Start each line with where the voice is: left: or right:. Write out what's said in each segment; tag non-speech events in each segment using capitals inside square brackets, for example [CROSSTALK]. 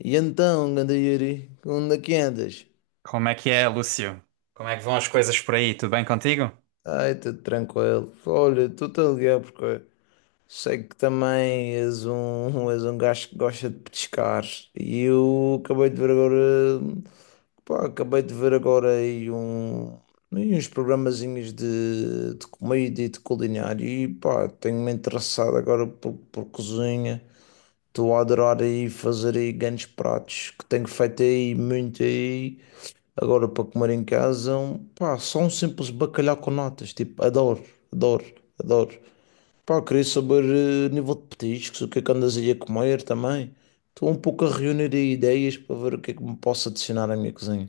left: E então, ganda Yuri, onde é que andas?
right: Como é que é, Lúcio? Como é que vão as coisas por aí? Tudo bem contigo?
left: Ai, tudo tranquilo. Olha, estou-te a ligar porque sei que também és um, [LAUGHS] és um gajo que gosta de pescar. E eu acabei de ver agora, pá, acabei de ver agora aí um, aí uns programazinhos de comida e de culinária. E pá, tenho-me interessado agora por cozinha. Estou a adorar aí fazer aí grandes pratos que tenho feito aí muito aí. Agora, para comer em casa, pá, só um simples bacalhau com natas. Tipo, adoro, adoro, adoro. Pá, queria saber, nível de petiscos, o que é que andas aí a comer também. Estou um pouco a reunir aí ideias para ver o que é que me posso adicionar à minha cozinha.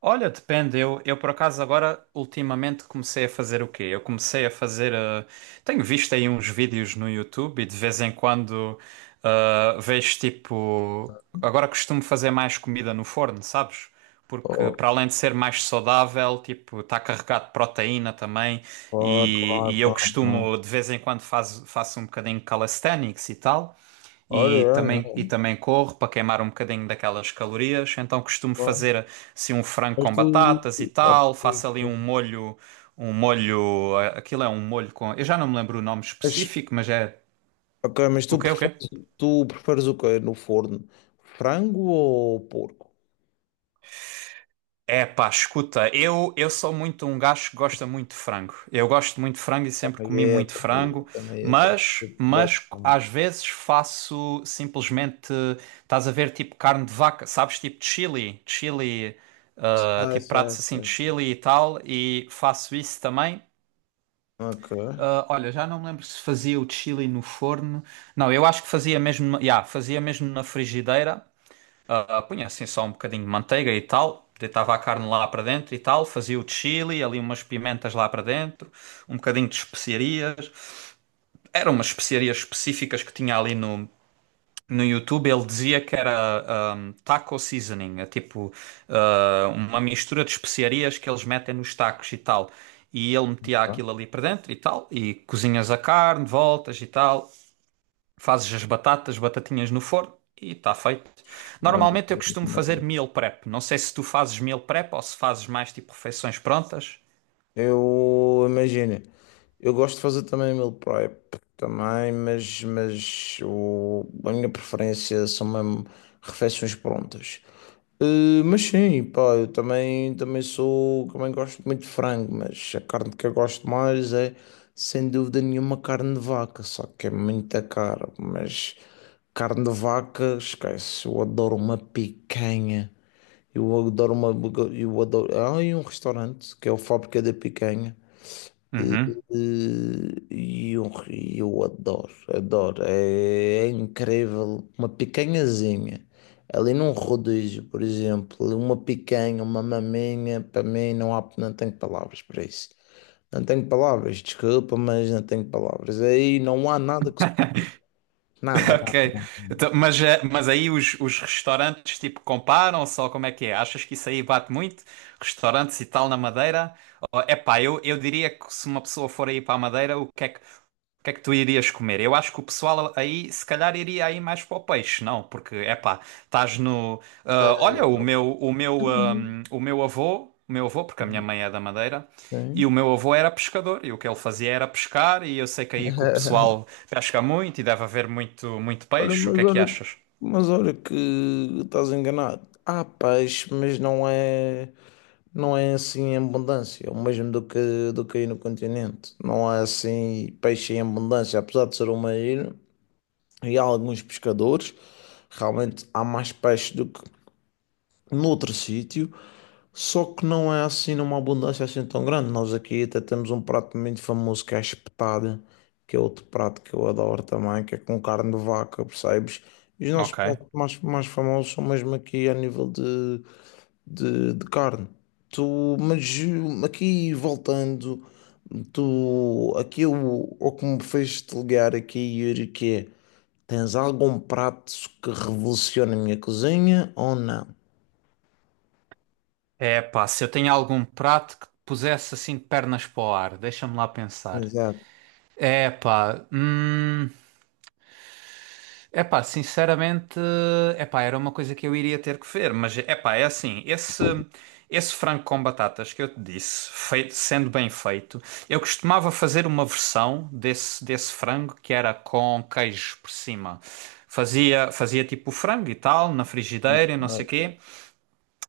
right: Olha, depende. Eu por acaso agora ultimamente comecei a fazer o quê? Eu comecei a fazer. Tenho visto aí uns vídeos no YouTube e de vez em quando vejo tipo. Agora costumo fazer mais comida no forno, sabes? Porque
left: Oh,
right: para além de ser mais saudável, tipo, está carregado de proteína também
left: claro,
right: e,
left: claro,
right: e eu
left: claro, claro.
right: costumo de vez em quando faço um bocadinho de calisthenics e tal.
left: Olha,
right: e também, e
left: é,
right: também corro para queimar um bocadinho daquelas calorias. Então costumo
left: claro.
right: fazer assim um frango
left: Mas
right: com
left: tu.
right: batatas e
left: Ok,
right: tal, faço ali um molho, um molho, aquilo é um molho com, eu já não me lembro o nome
left: mas,
right: específico, mas é
left: ok, mas
right: o quê?
left: tu preferes o quê no forno? Frango ou porco?
right: É pá, escuta, eu sou muito um gajo que gosta muito de frango. Eu gosto muito de frango e sempre
left: Também
right: comi
left: é,
right: muito
left: também é,
right: frango,
left: também é. Também
right: mas às
left: é.
right: vezes faço simplesmente, estás a ver, tipo carne de vaca, sabes, tipo de chili,
left: Ah, é
right: tipo pratos
left: certo,
right: assim
left: é
right: de
left: certo.
right: chili e tal, e faço isso também.
left: Ok.
right: Ah, olha, já não me lembro se fazia o chili no forno. Não, eu acho que fazia mesmo, yeah, fazia mesmo na frigideira. Punha assim só um bocadinho de manteiga e tal, deitava a carne lá para dentro e tal, fazia o chili, ali umas pimentas lá para dentro, um bocadinho de especiarias. Eram umas especiarias específicas que tinha ali no YouTube. Ele dizia que era taco seasoning, é tipo, uma mistura de especiarias que eles metem nos tacos e tal. E ele metia
left: Tá.
right: aquilo ali para dentro e tal, e cozinhas a carne, voltas e tal. Fazes as batatas, batatinhas no forno e está feito.
left: Maravilha,
right: Normalmente eu costumo fazer
left: maravilha.
right: meal prep. Não sei se tu fazes meal prep ou se fazes mais tipo refeições prontas.
left: Eu imagino, eu gosto de fazer também meal prep também, mas, mas a minha preferência são mesmo refeições prontas. Mas sim, pá, eu também, também sou, também gosto muito de frango, mas a carne que eu gosto mais é, sem dúvida nenhuma, carne de vaca, só que é muita cara, mas carne de vaca, esquece, eu adoro uma picanha. Eu adoro uma, eu adoro, há aí um restaurante que é o Fábrica da Picanha. eh,
right: Uhum.
left: e eu adoro, adoro. É, é incrível. Uma picanhazinha. Ali num rodízio, por exemplo, uma picanha, uma maminha, para mim não há, não tenho palavras para isso. Não tenho palavras, desculpa, mas não tenho palavras. Aí não há nada que. Nada,
right: [LAUGHS]
left: nada.
right: Ok. Então, mas mas aí os restaurantes tipo comparam só como é que é? Achas que isso aí bate muito? Restaurantes e tal na Madeira? É epá, eu diria que se uma pessoa for aí para a Madeira, o que é que, o que é que tu irias comer? Eu acho que o pessoal aí se calhar iria aí mais para o peixe, não? Porque é epá, estás no. Olha, o meu avô, o meu avô, porque a minha mãe é da Madeira. E o
left: Sim.
right: meu avô era pescador, e o que ele fazia era pescar, e eu sei que aí que o
left: [LAUGHS]
right: pessoal pesca muito e deve haver muito, muito
left: Olha,
right: peixe. O que
left: mas
right: é que
left: olha,
right: achas?
left: mas olha que estás enganado. Há peixe, mas não é, não é assim em abundância, é o mesmo do que aí no continente. Não há assim peixe em abundância, apesar de ser uma ilha e há alguns pescadores, realmente há mais peixe do que noutro sítio, só que não é assim numa abundância assim tão grande. Nós aqui até temos um prato muito famoso que é a espetada, que é outro prato que eu adoro também, que é com carne de vaca, percebes? E os nossos
right: Ok.
left: pratos mais, mais famosos são mesmo aqui a nível de carne. Tu, mas aqui voltando, tu, aqui o que me fez te ligar aqui, Yuri, que é, tens algum prato que revolucione a minha cozinha ou não?
right: É pá, se eu tenho algum prato que pusesse assim de pernas para o ar, deixa-me lá pensar.
left: Exato.
right: É pá. Epá, sinceramente, epá, era uma coisa que eu iria ter que ver, mas epá, é assim, esse frango com batatas que eu te disse, feito- sendo bem feito, eu costumava fazer uma versão desse frango que era com queijo por cima. Fazia tipo o frango e tal, na frigideira e não sei o quê.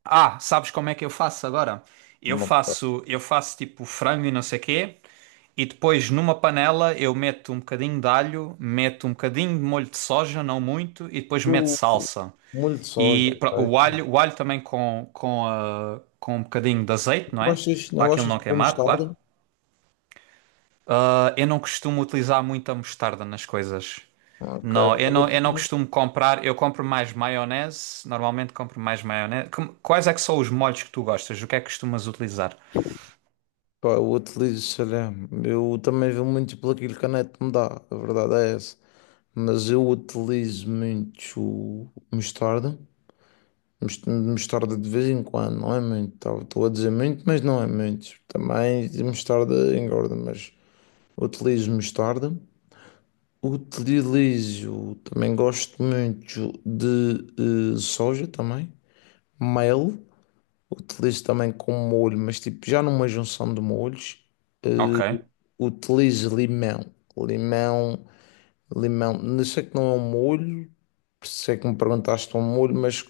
right: Sabes como é que eu faço agora?
left: Uma.
right: Eu faço tipo frango e não sei quê, e depois numa panela eu meto um bocadinho de alho, meto um bocadinho de molho de soja, não muito, e depois meto
left: O
right: salsa.
left: molho de soja,
right: E o
left: ok.
right: o alho também com com um bocadinho de azeite,
left: Não
right: não é?
left: gostas, não
right: Para aquilo
left: gostas
right: não
left: de pôr
right: queimar, claro.
left: mostarda?
right: Ah, eu não costumo utilizar muita mostarda nas coisas.
left: Ok,
right: Não, eu não
left: olha,
right: costumo comprar. Eu compro mais maionese. Normalmente compro mais maionese. Como- Quais é que são os molhos que tu gostas? O que é que costumas utilizar?
left: pá, eu utilizo salame. Eu também vou muito pelo aquilo que a net me dá, a verdade é essa. Mas eu utilizo muito mostarda. Mostarda de vez em quando, não é muito, tá? Estou a dizer muito, mas não é muito. Também mostarda engorda, mas utilizo mostarda. Utilizo, também gosto muito de soja também, mel. Utilizo também como molho, mas tipo já numa junção de molhos.
right: Ok.
left: eh, Utilizo limão. Limão, limão. Não sei que não é um molho, sei que me perguntaste um molho, mas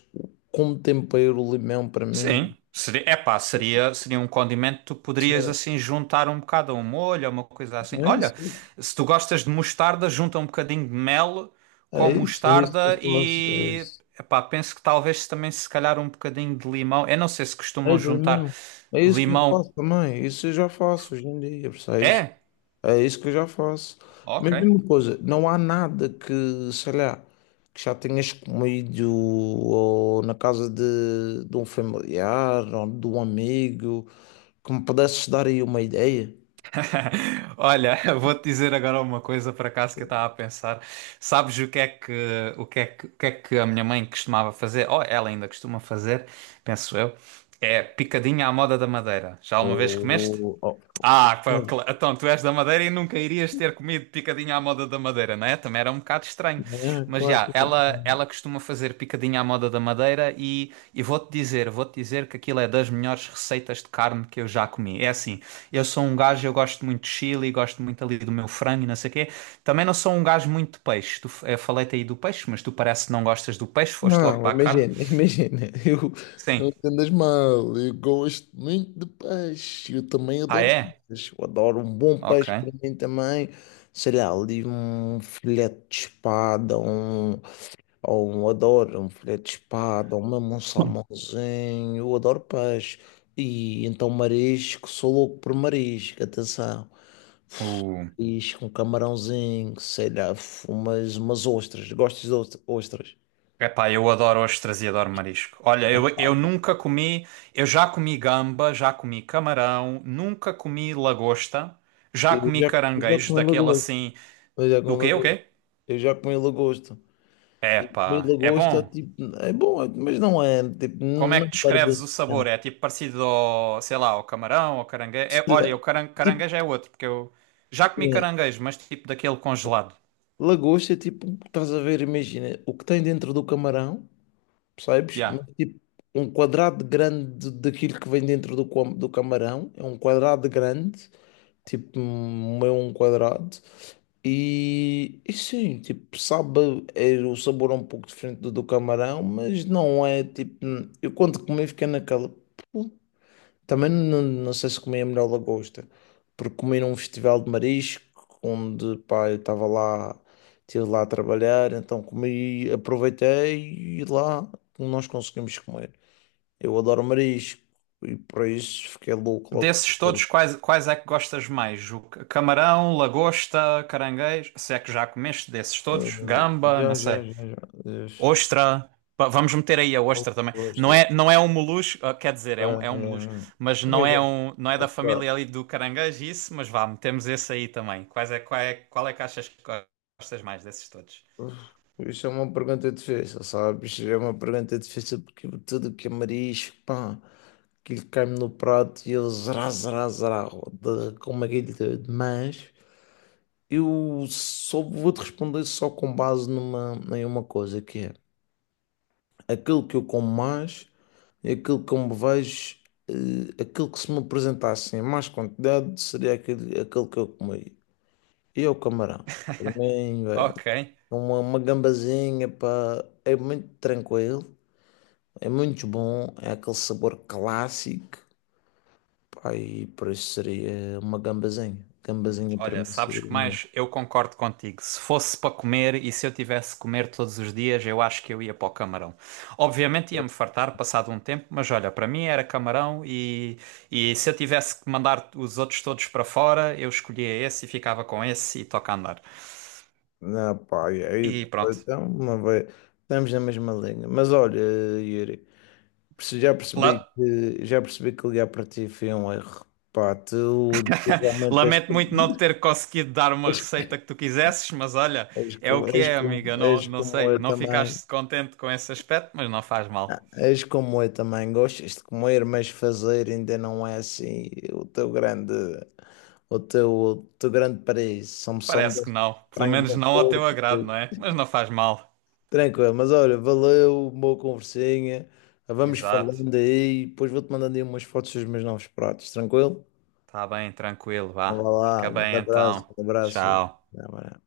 left: como tempero o limão para mim.
right: Sim, seria um condimento que tu
left: isso
right: poderias
left: É
right: assim juntar um bocado a um molho, a uma coisa assim.
left: é
right: Olha,
left: isso,
right: se tu gostas de mostarda, junta um bocadinho de mel com
left: é isso que
right: mostarda
left: eu faço. É
right: e
left: isso.
right: epá, penso que talvez também se calhar um bocadinho de limão. Eu não sei se
left: É
right: costumam
left: de
right: juntar
left: limão. É isso que eu
right: limão.
left: faço também. Isso eu já faço hoje em dia, percebes?
right: É?
left: É isso que eu já faço.
right: Ok.
left: Mas mesma coisa, não há nada que, sei lá, que já tenhas comido ou na casa de um familiar ou de um amigo que me pudesses dar aí uma ideia.
right: [LAUGHS] Olha, eu vou-te dizer agora uma coisa por acaso que eu estava a pensar. Sabes o que é que, o que é que, o que é que a minha mãe costumava fazer? Ou ela ainda costuma fazer, penso eu, é picadinha à moda da Madeira. Já
left: Ou,
right: alguma vez comeste?
left: ou-
right: Ah, pá,
left: ou-
right: cla- então tu és da Madeira e nunca irias ter comido picadinha à moda da Madeira, não é? Também era um bocado estranho.
left: né?
right: Mas
left: Claro que não.
right: ela costuma fazer picadinha à moda da Madeira e vou-te dizer que aquilo é das melhores receitas de carne que eu já comi. É assim, eu sou um gajo, eu gosto muito de chili, gosto muito ali do meu frango e não sei o quê. Também não sou um gajo muito de peixe. Tu, eu falei-te aí do peixe, mas tu parece que não gostas do peixe, foste logo
left: Não,
right: para a carne.
left: imagina, [LAUGHS] imagina, eu
right: Sim.
left: não te mal, eu gosto muito de peixe, eu também
right: Ah,
left: adoro
right: é?
left: peixe, eu adoro um bom
right: Ok.
left: peixe para mim também, sei lá, ali um filete de espada, um, ou um, adoro um filete de espada, ou mesmo um salmãozinho, eu adoro peixe, e então marisco, sou louco por marisco, atenção,
right: Uh.
left: marisco, um camarãozinho, sei lá, umas ostras, gostas de ostras? Ostras.
right: Epá, eu adoro ostras e adoro marisco. Olha, eu nunca comi, eu já comi gamba, já comi camarão, nunca comi lagosta, já
left: Eu
right: comi
left: já, eu já
right: caranguejo,
left: comi
right: daquele
left: lagosta.
right: assim.
left: Eu já comi
right: O quê? O
left: lagosta.
right: quê?
left: Eu já comi lagosta. Comi
right: Epá, é
left: lagosta,
right: bom.
left: tipo, é bom, mas não é, tipo,
right: Como é
left: não
right: que
left: perde
right: descreves
left: assim
right: o sabor?
left: tanto.
right: É tipo parecido ao, sei lá, ao camarão, ao caranguejo. É,
left: Sei lá,
right: olha, o
left: tipo,
right: caranguejo é outro, porque eu já comi
left: é,
right: caranguejo, mas tipo daquele congelado.
left: lagosta é tipo, estás a ver, imagina, o que tem dentro do camarão, percebes?
right: Yeah.
left: Mas, tipo, um quadrado grande daquilo que vem dentro do, do camarão, é um quadrado grande, tipo um meio um quadrado. E sim, tipo, sabe, é, o sabor é um pouco diferente do camarão, mas não é tipo. Eu quando comi fiquei naquela. "Pô". Também não, não sei se comi a melhor lagosta, porque comi num festival de marisco, onde pá, eu estava lá, estive lá a trabalhar, então comi, aproveitei e lá nós conseguimos comer. Eu adoro marisco e por isso fiquei louco logo.
right: Desses todos, quais é que gostas mais? O camarão, lagosta, caranguejo? Se é que já comeste desses
left: Ee,
right: todos? Gamba, não
left: Já já
right: sei.
left: já já. Yes.
right: Ostra. Pa- Vamos meter aí a ostra também.
left: Bom, işte.
right: Não é um molusco, quer dizer, é é um molusco,
left: Ee,
right: mas não é
left: Imagina,
right: um, não é da
left: opa,
right: família ali do caranguejo, isso, mas vá, metemos esse aí também. Quais é, qual é, qual é que achas que gostas mais desses todos?
left: uf, isso é uma pergunta difícil, sabes? É uma pergunta difícil porque tudo que é marisco, pá, que lhe cai no prato e eu zerá, zerá, zerá, como aquele de mas eu só vou te responder só com base numa, em uma coisa que é. Aquele que eu como mais, é aquele que eu me vejo, aquele que se me apresentasse em mais quantidade seria aquele, aquele que eu comi. E é o camarão. Para
right: [LAUGHS]
left: mim, é
right: Ok.
left: uma gambazinha, pá, é muito tranquilo, é muito bom, é aquele sabor clássico, pá, e por isso seria uma gambazinha. Gambazinha para
right: Olha,
left: mim
right: sabes
left: seria
right: que
left: uma.
right: mais? Eu concordo contigo. Se fosse para comer e se eu tivesse que comer todos os dias, eu acho que eu ia para o camarão. Obviamente ia-me fartar passado um tempo, mas olha, para mim era camarão e se eu tivesse que mandar os outros todos para fora, eu escolhia esse e ficava com esse e toca a andar.
left: Não, pá, e aí,
right: E pronto.
left: então, uma vez, estamos na mesma linha. Mas olha, Yuri.
right: La-
left: Já percebi que ligar para ti foi um erro. Pá, tu realmente és
right: Lamento
left: como,
right: muito não ter conseguido dar uma
left: [LAUGHS] és,
right: receita que tu quisesses, mas olha,
left: és
right: é o
left: como,
right: que
left: és
right: é,
left: como,
right: amiga.
left: és
right: Não, não
left: como
right: sei,
left: eu
right: não
left: também.
right: ficaste contente com esse aspecto, mas não faz
left: Ah,
right: mal.
left: és como eu também. Gostas de comer, mas fazer ainda não é assim o teu grande paraíso. São só me
right: Parece que
left: deste
right: não. Pelo
left: frango
right: menos
left: no
right: não ao teu
left: Porto.
right: agrado, não é? Mas não faz mal.
left: Tranquilo, mas olha, valeu, boa conversinha. Vamos
right: Exato.
left: falando aí, depois vou-te mandando aí umas fotos dos meus novos pratos, tranquilo?
right: Tá bem, tranquilo,
left: Então, vai
right: vá.
left: lá.
right: Fica
left: Um grande
right: bem
left: abraço, um
right: então.
left: grande abraço.
right: Tchau.
left: Até amanhã.